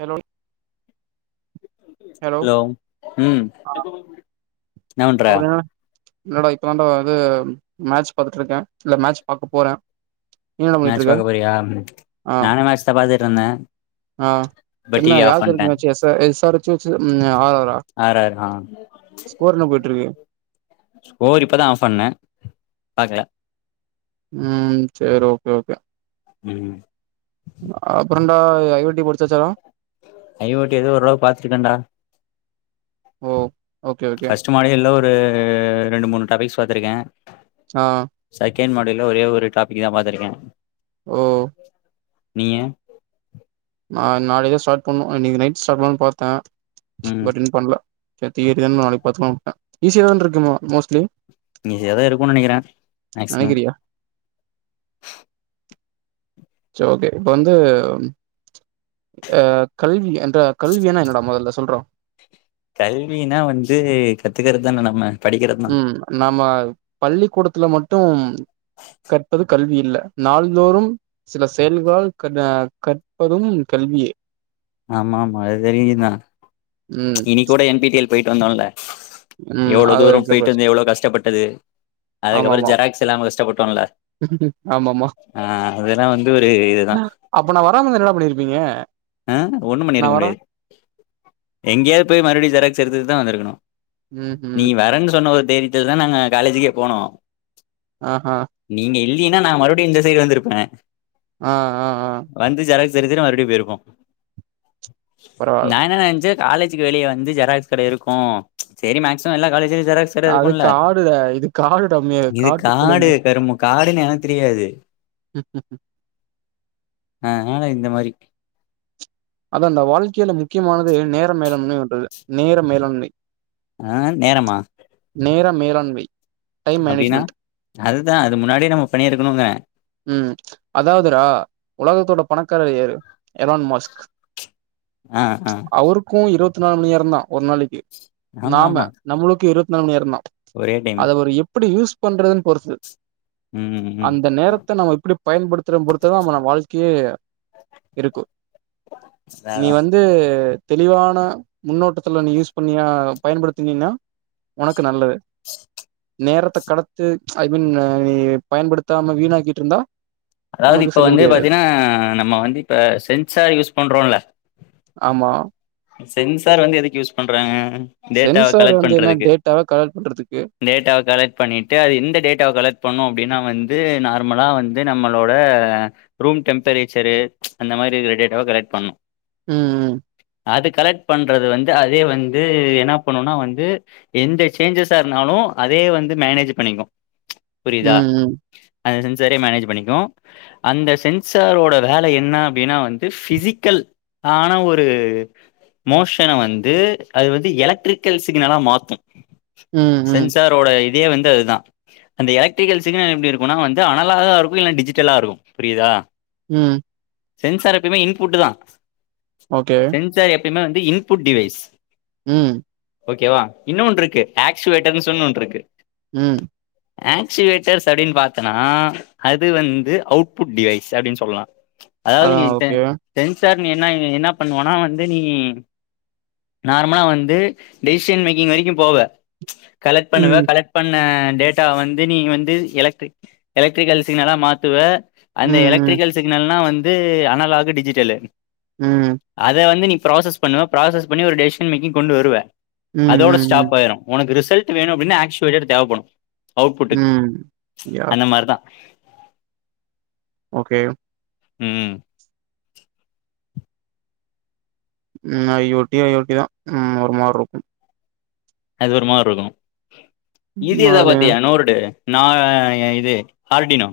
Hello டி hello ம் என்ன பண்ற அபுற என்னடா இல்லடா இப்பதாண்டா இது மேட்ச் பாத்துட்ருக்கே இல்ல மேட்ச் பாக்க போறே நீ என்னடா பண்ணிட்டு மேட்ச் இருக்க பாக்க போறியா ஆ நானு மேட்ச்தா பாத்துட்ருந்தே ஆ என்ன யார் பேருக்கு மேட்ச்சு எஸ் ஆ எஸ் ஆர் எச்சு வச்சு ம் அ ஆர் ஆரா ஆரார் ஆ ஸ்கோர் என்ன போயிட்டு இருக்கு ஸ்கோர் இப்பதா ஆஃப் பண்ணே பாக்ல ம் சேர் ஓகே ஓகே ம் அப்றோண்டா ஐ ஓட்டி முடிச்சாச்சா ஐ ஓட்டி எதோ ஓரளவு பாத்திருக்கேண்டா ஓ ஓகே ஓகே மாரியல்லா ஒரு ரெண்டு மூணு டாபிக்ஸ் பாத்துருக்கே ஆ செகண்ட் மாடல ஒரே ஒரு டாபிக் தா பாத்துருக்கே ஓ நீங்க நா நாளைக்கு தா ஸ்டாட் பண்ணு இன்னைக்கு நைட் ஸ்டாட் பண்லா பாத்தே ம் பட் இன்னு பண்ல சேரி தியரிதானு நாளைக்கு பாத்துக்கலா உட்டே ஈஸியா தா இருக்கு மோ மோஸ்ட்லி ஈஸியாதா இருக்கு நெனைக்கிறே மேக்ஸ்மம் நெனைக்கிறியா சோ ஓகே இப்ப வந்து அ கல்வி என்ற கல்வியினா என்னடா மொதல்ல சொல்றா கல்வினா வந்து கத்துக்கறது தா நம்ம படிக்கிறது தா ம் நாம பள்ளிக்கூடத்துல மட்டு கற்பது கல்வி இல்ல நாள்தோறு சில செயல்களா க கற்பதும் கல்வியே ஆமா ஆமா அது தெரியுதா ம் நீ கூட என் டி டி எல் போய்ட்டு வந்தோல ம் ம் எவ்ளோ அது ஒரு தூர எக்ஸாம்பிள் போயிட்டு வச்சு வந்து எவ்ளோ கஷ்டப்பட்டது அதுக்கப்றோ ஆமாமா ஜெராக்ஸ் இல்லாம கஷ்ட்டபட்டோல ஆமாமா வந்து ஒரு இதுதா அப்ப நா வராமருந்தா என்னடா பண்ணிருப்பிங்க அ ஒண்ணு பண்ணிருக்க முடியாது எங்யாவது போய் மறுவடி ஜெராக்ஸ் எடுத்துட்தா வந்திருக்கணு ம் நீ ம் வரன்னு சொன்ன ஓரு தாயிரி இதுனா நாங்க காலேஜுக்கே போனோ ஆஹா நீங்க இல்லேன்னா நா மறுபடியு இந்த சைடு வந்திருப்பே ஆ ஆ ஆ வந்து செராக்ஸி எடுத்துட்டு மறுபடியு போயிருப்போ பரவால்ல நா என்ன நெனச்சே காலேஜக்கு வெளியே வந்து ஜெராகஸ் கட இருக்கு சேரி மேக்சிமம் எல்லா காலேஜ் ஜெராக்ஸ் அதுக்கு இருக்கும்ல ஆடுடா இது காடுடா மே இது காட்டுக்குள்ள காடு கருமு காடுன்னு எனக்கு தெரியாது ம் ம் அதனால இந்த மாரி அத அந்த வாழ்க்கையில முக்கியமானது நேர மேலண்மைன்றது நேர மேலண்மை ஆ நேரமா நேர மேலாண்மை டைம் அப்டின்னா மேனேஜ்மெண்ட் அதுதா அது முன்னாடியே நம்ம பண்ணி இருக்கணுங்கேறே ம் அதாவதுரா உலகத்தோட பணக்காரர் யரு எலான் மாஸ்க் ஆ ஆ அவருக்கு இருபத்தி நாலு மணி நேர தா ஒரு நாளைக்கு ஆமா நாம ஆமா நம்மளுக்கு இருபத்தி நாலு மணி நேரதா ஒரே டைமு அத அவரு எப்படி யூஸ் பண்றதுன்னு பொறுத்து ம் ம் அந்த நேரத்தே நம்ம எப்படி பயன்படுத்துற பொறுத்து தா நம்ம வாழ்க்கையே இருக்கு அதா நீ அதா வந்து தெளிவான முன்னோட்டத்துல நீ யூஸ் பண்ணினா பயன்படுத்துனீன்னா உனக்கு நல்லது நேரத்த கடத்து ஐ மீன் அ நீ பயன்படுத்தாம வீணாக்கிட்ருந்தா அதாவ்து இப்ப வந்து பாத்தீனா நம்ம வந்து இப்ப சென்சார் யூஸ் பண்றோல்ல ஆமா அ சென்சார் வந்து எதுக்கு யூஸ் பண்றாங்க டேட்டாவ சென்சார் கலெக்ட் வந்து என்ன பண்றதுக்கு டேட்டாவ கலெக்ட் பண்றதுக்கு டேட்டாவ கலெக்ட் பண்ணீட்டு அது எந்த டேட்டாவ கலெக்ட் பண்ணு அப்டினா வந்து நார்மலா வந்து நம்மளோட ரூம் டெம்பரேச்சரு அந்த மாரி இர்க்கற டேட்டாவ கலெக்ட் பண்ணு ம் ம் அது கலெக்ட் பண்றது வந்து அதே வந்து என்னா பண்ணுனா வந்து எந்த சேஞ்சஸா இருந்தாலு அதே வந்து மேனேஜு பண்ணிக்கு புரியிதா ம் அந்த சென்சாரே மேனேஜு பண்ணிக்கு அந்த சென்சாரோட வேல என்ன அப்டின்னா வந்து ஃபிசிக்கல் ஆன ஒரு மோஷன வந்து அது வந்து எலக்ட்ரிக்கல் சிக்னலா மாத்து ம் ம் ம் சென்சாரோட இதே வந்து அதுதா அந்த எலக்ட்ரிக்கல் சிக்னல் எப்டி இருக்குனா வந்து அனலாகா இருக்கு இல்ல டிஜிட்டலா இருக்கு புரியிதா ம் சென்சார் எப்பயுமே இன்புட்டு தா ஓகே சென்சார் எப்பயுமே வந்து இன்புட் டிவைஸ் ம் ஓகேவா இன்னோன்ருக்கு ஆக்ஸுவேட்டர்னு சொன் ஒன்ருக்கு ம் ஆக்ஸிவேட்டர்ஸ் அப்டின் பாத்தனா அது வந்து அவுட்புட் டிவைஸ் அப்டின் சொல்லா அதாவ்து நீ அதான் ட்ட ஓகே. சென்சார் நீ வேண்னா நீ என்னா பண்ணுவனா வந்து நீ நார்மலா வந்து டெய்ஷன் மேக்கிங் வரைக்கு போவ கலெக்ட் பண்ணுவ ம். கலெக்ட் பண்ண டேட்டாவ் வந்து நீ வந்து எலக்ட்ரிக் எலக்ட்ரிக்கல் சிக்னலா மாத்துவ அந்த ம். எலக்ட்ரிக்கல் சிக்னல்லா வந்து அனலாகு டிஜிட்டலு ம் அத வந்து நீ ப்ராசஸ் பண்ணுவ ப்ராசஸ் பண்ணி ஒரு டெஸ்ஷன் மேக்கிங் கொண்டு வருவ ம். அதோட ம். ஸ்டாப் ம். ஆய்ரு உனக்கு ரிசல்ட்டு வேணு அப்படின்னா ஆக்ஸுவேட்டட் தேவப்படு அவுட்புட்டுக்கு ம். யாஹ்! அந்த மார் தா ஓகே ம் I O T, I O T தா ம் ஒரு மார்ருக்கு அது ஒரு மார்ருக்கு இது ம். எதா அது பாத்தியா நோர்டு நா அ ஏ இது ஹார்டினோ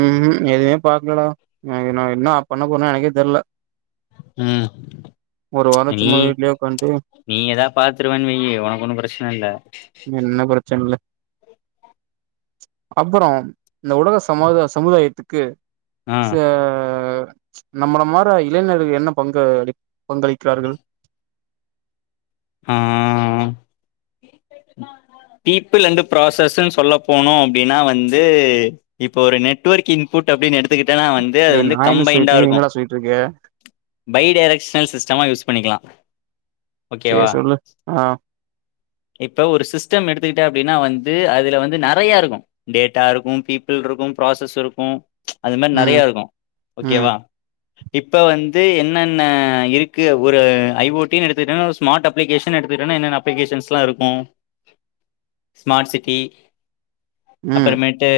ம்ம் எதுமே பாக்கலடா நாளைக்கு நா என்னா பண்ண போறனே எனக்கே தெர்ல ம் ஒரு வாரோ நீ சும்மா வீட்லே உக்காந்ட்டு நீ எதா பாத்துருவானு வெய்யி உனக் ஒன்னு பிரச்சன இல்ல என்ன பிரச்சனில்ல அப்பறோ ம் இந்த உலக சமாத சமுதாயத்துக்கு ஆ சே நம்மள மாற இளைஞர்கள் என்ன பங்கு அளி பங்களிக்கிறார்கள் ம் தீப்புந்து ப்ராசஸ்ன் சொல்ல போனு அப்டின்னா வந்து இப்போ ஒரு நெட்வொர்கிங் பூட் அப்படின் எடுத்துக்கிட்டனா அது டேய் வந்து நான் என்ன சொல்லிட்டு கம்பைண்டா இருக்கேன், நீ இருக்கு என்னடா சொல்லிட்டு இருக்க? பை டேரெக்ஷனல் சிஸ்டமாக யூஸ் பண்ணிக்லா சே சொல்லு அ இப்ப ஒரு சிஸ்டம் எடுத்துக்குட்ட அப்டின்னா வந்து அதில வந்து நறையா இருக்கு டேட்டா இருக்கு பீப்புள்ருக்கு ப்ராசஸ் இருக்கு அது மேர் ம். நறைய இருக்கு ஓகே ம் வா இப்ப வந்து என்னன்ன இருக்கு ஒரு ஐஓடின் எடுத்துகுட்டன ஸ்மார்ட் அப்ளிகேஷன் எடுத்துக்குட்டனா என்னன்ன அப்ளிகேஷன்லா இருக்கு ஸ்மார்ட் சிட்டி ம் அப்பறமேட்டு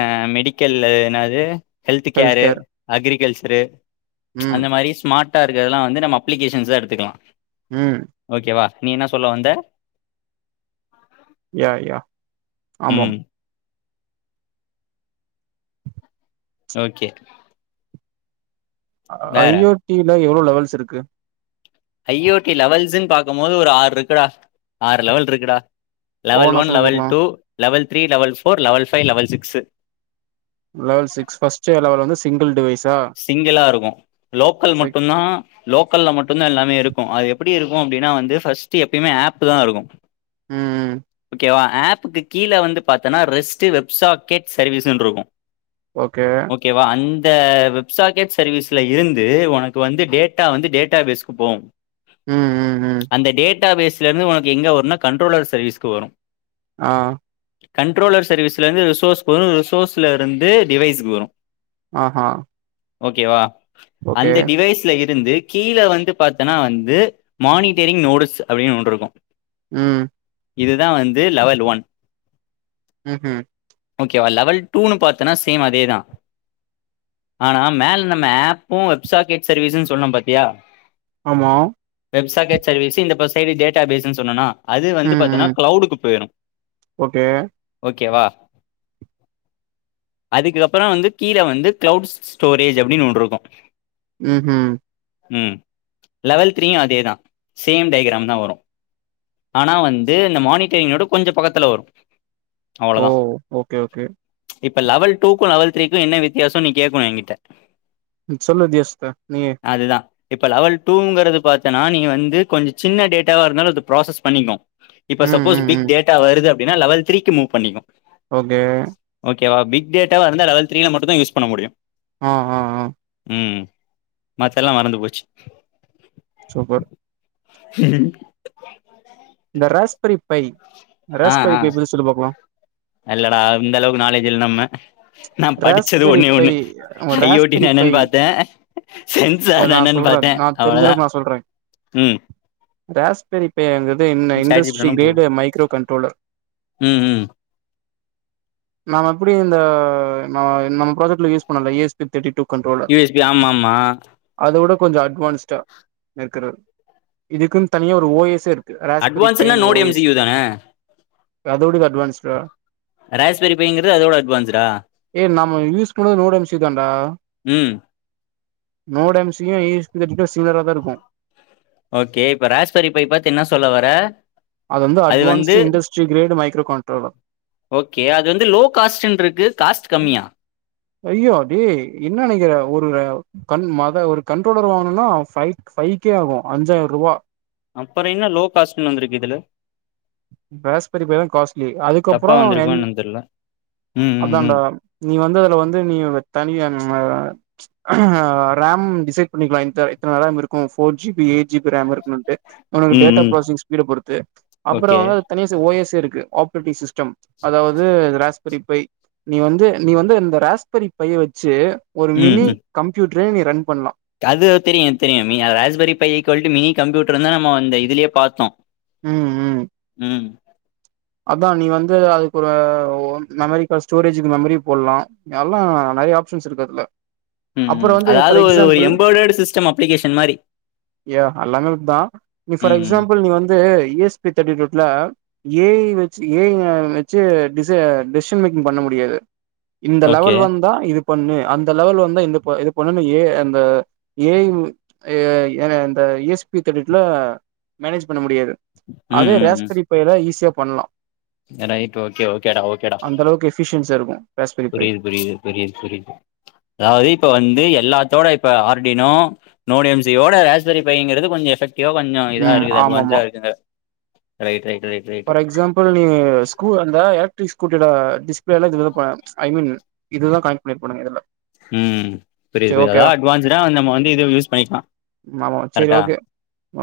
அ மெடிக்கல்ல என்னாது health health care care agriculture ம் அந்த மாரி ஸ்மார்ட்டா இருக்கற்துலா வந்து நம்ம அப்ளிகேஷன்ஸா தான் எடுத்துக்குலா ம் ஓகேவா நீ என்னா சொல்ல வந்த யா யா ஆமா ம் ஓகே ஐ வேற யோ டில எவ்ளோ லெவல்ஸ் இருக்கு ஐயேடி லவல்ஸ்ன் பாக்கமோது ஒரு ஆற்ருக்குடா ஆறு லவல்ருக்குடா லவல் ஒவ்வொன்னா ஒன் சொல்லு லவ் பாக்கலா two level three level four level five level six level six first level வந்து சிங்குல் டிவைஸா சிங்கிளா இருக்கு லோக்கல் செக் மட்டுந்தா லோக்கல்ல மட்டுந்தா எல்லாமே இருக்கு அது எப்பிடி இருக்கு அப்டினா வந்து ஃபர்ஸ்ட்டு எப்பயுமே ஆப்பு தா இருக்கு ம் ஓகேவா ஆப்புக்கு கீழ வந்து பாத்தனா ரெஸ்ட்டு வெப்சாக்கெட் சர்வீஸுன்ருக்கு ஓகே ஓகேவா அந்தவு சாக்கெட் சர்வீஸ்ல இருந்து ஒனக்கு வந்து டேட்டா வந்து டேட்டா பேஸ்க்கு போவு ம் ம் ம் அந்த டேட்டா பேஸ்லேருந்து ஒனக்கு எங்க வருன்னா கண்ட்ரலர் சர்வீஸ்கு வரு அ கண்ட்ரோலர் சர்வீஸ்லேந்து ரிசோர்ஸ்க் வரு ரிசோர்ஸில்லேருந்து டிவைஸ்க்கு வரு அ ஹ ஓகேவா அந்த டிவைஸ்ல இருந்து கீழ வந்து பாத்தனா வந்து மானிட்டரிங் நோடுஸ் அப்டின் ஒன்ருக்கு ம் இதுதா வந்து லவல் ஒன் ம் ஹு ஓகேவா லவல் டூ னு பாத்தனா சேம் அதேதா ஆனா மேல நம்ம ஆப்பு வெப்சாக்கெட் சர்வீஸன் சொன்னோ பாத்தியா ஆமா வெப்சாக்கெட் சர்வீஸு இந்த பஸ் சைடு டேட்டா பேஸ்ன் சொன்னனா அது வந்து ம் பாத்தனா ம் க்ளவுடுக்கு பேயிரு ஓகே ஓகேவா அதுக்கு அப்புற வந்து கீழ வந்து கிளவுட் ஸ்டோரேஜ் அப்டின்னு ஒன்று இருக்கோம் ம் ம் ம் லெவல் த்ரீயும் அதேதான் சேம் டைகிராம் தான் வரும் ஆனா வந்து இந்த மானிட்டரிங்யோட கொஞ்சோ பக்கத்துல வரும் ஓ அவ்வளோவதான் ஓகே ஓகே இப்ப லெவல் டூக்கு லெவல் த்ரீக்கு என்ன வித் விதியசோம் நி கேக்கனு எங்கிட்ட சொல்லு வித்தியாசத்த நீயே அதுதான் இப்ப லெவல் டூங்கிறது பாத்தனா நீ வந்து கொஞ்சோ சின்ன டேட்டாவா இருந்தாலு அது ப்ராசஸ் பண்ணிக்னோ இப்ப ம் சப்போஸ் ம் பிக் ம் டேட்டா வருது அப்டின்னா லெவல் த்ரீக்கு மூவ் பண்ணிக்கும் ஓகே ஓகேவா பிக் டேட்டாவா இருந்தா லெவல் த்ரீல மட்டும்தான் யூஸ் பண்ண முடியும் ஆ ஆ ஆ ம் மத்தெல்லாம் மறந்து போச்சு சூப்பர் இந்த ரஸ்பெரி பை ஆ ரஸ்பெரி ஆ பை பத்தி சொல்லு பாக்லாம் இல்லடா இந்த அளவுக்கு நாலேஜ் இல்ல நம்ம நா படிச்சது ராஸ்பெரி ஒன்னே பை ஒண்ணு ஐ யோட் ராஸ்பெரி டினா பை என்னன்னு பாத்தேன் சென்சார்னா நா என்னனு சொல்றே பாத்தேன் நா அவ்ளதான் தெரிஞ்சளவுக்கு நா சொல்றே ம் ராஸ்பெரி பேங்கிறது என்ன chat G P T industry னா போது கிரேடு மைக்ரோ கண்ட்ரோலர் ம் ம் நாம எப்டி இந்த நம்ம ப்ராஜக்ட்ல யூஸ் பண்ணோல U S thirty two controller U S B ஆமா ஆமா அத வுட கொஞ்சோ அட்வான்ஸ்டா இருக்கிறது இதுக்குனு தனியா ஒரு ஓ எஸ்செ இருக்கு ராஸ்பெரி அட்வான்ஸ்னா பையங்க ஓ node M C S U தான அதோடு இது அட்வான்ஸ்டா ராஸ்பரி பைங்கிறது அதோட அட்வான்ஸ்டா ஏ நம்ம யூஸ்க்குமே ரோட்டன்சி தான்டா ம் நோடம்சியு இஸ்டு சீவியாராதா இருக்கும் ஓகே இப்ப ராஷ்பரி பை பாத் என்ன சொல்ல வர அது வந்து advanced industry grade micro controller okay அது வந்து லோ காஸ்ட்னு இருக்கு காஸ்ட் கம்மியா ஐயோ டே என்ன நனைக்கிற ஒரு கண் மத ஒரு கண்ட்ரோலர் வாங்கனுனா பைவ் பைவ்க்கே ஆகும் அஞ்சாயிர ரூபா அப்புரோ என்ன லோ காஸ்ட்னு வந்துருக்கு இதுல ரஸ்பெரிதான் காஸ்ட்லி தப்பா அதுக்கப்புரோம் வந்திருக்கோ என் என்னன்னு தெர்ல ம் ம் அதான்ட ம் நீ வந்து அதுல வந்து நீ தனியா ரேம் டிசைட் பண்ணிக்கலாம் இத்த இத்தன ரேம் இருக்கும் போர் ஜி பி எ ஜி பி ரம் இருக்குனுட்டு உனக்கு ம் டேட்டா ம் ப்ராஸஸிங் ஸ்பீட் பொருத்து ஓகே அப்புறோம் தனியா ஓ எஸ்ஸு இருக்கு ஆப்ரேட்டிங் சிஸ்டம் அதாவது பை நீ வந்து நீ வந்து இந்த ரஸ்பெரி பைய வெச்சு ஒரு ம் மினி ம் கம்ப்யூட்டரே நீ ரன் பண்லாம் அது தெரியும் தெரியும் ராஸ்பெரி பையை ஈகொல்ட்டு மினி கம்ப்யூட்டர்னு நம்ப அந்த இதுலயே பாத்தோம் ம் ம் அதான் நீ வந்து அதுக்கு ஒரு மெமரி கார்ட ஸ்டோரேஜ்க்கு மெமரி போடலாம் எல்லா நெறய ஆப்ஷன்ஸ் இருக்கு அதுல ம் அப்புறோ ம் வந்து அதாவது ஃபார் ஒரு ஒரு எக்ஸாம்பிள் எம்பேர்ட்டேடு சிஸ்டம் அப்ளிகேஷன் மாரி யா அல்லாம ‌அப்பிட்தா நீ ஃபார் ம் ம் எக்ஸாம்பிள் வந்து இ எஸ பி தேர்டி டூவ்ல ஏ ஐ வெச்சு ஏய் வெச்சி டிஷசூ டிசிஷன் மேக்கிங் பண்ண முடியாது இந்த ஓகே லெவல் வந்தா இதுப் பண்ணு அந்த லெவல் வந்தா இந்தப் இது பண்ணு ஏய் அந் ஏ ஐ எ ஏ இந்த இ எஸ் பி ததெர்டி டூவ்ல மேனேஜ் பண்ண முடியாது ம் அதே ரேஸ்பரி ஃபைல்ல ஈஸியா பண்லா ஏன்னா ஏ க்யூ ஓகே ஓகேடா ஓகேடா எஃஷியன்ஸா இருக்கூ புரிது புரிது புரிது புரிது அதாவது இப்ப வந்து எல்லாத்தோட இப்ப ஆர் என் டினோ நோடி எம் சியோட ரோஸ்பரி பைங்கிறது கொஞ்சொ எஃப்க்ட் இவ கொஞ்சொ இதா ம் இருக்குது ஆமாமா அட்வான்ஸா இருக்குங்க right right right right for example நீ ஸ்கூ அந்த எலக்ட்ரிக் ஸ்கூட்டியோட டிஸ்ப்ளோ எலா இந்த இதுல ஐ மீன் இதுதா கனெக்ட் பண்ணிருப்பானுங்க இதுல ம் புரித் சரி புரித் எதா ஓகேடா அட்வான்ஸ நம்ம வந்து இத யூஸ் பண்ணிக்கலா அம்மாவா சரி கரெக்டா ஓகே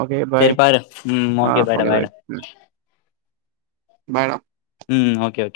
ஓகே பாய் சரி பாரு ம் ஆ பாய்டா ஓகே பாய் பாய்டா பாய் டா ம் ஓகே ஓகே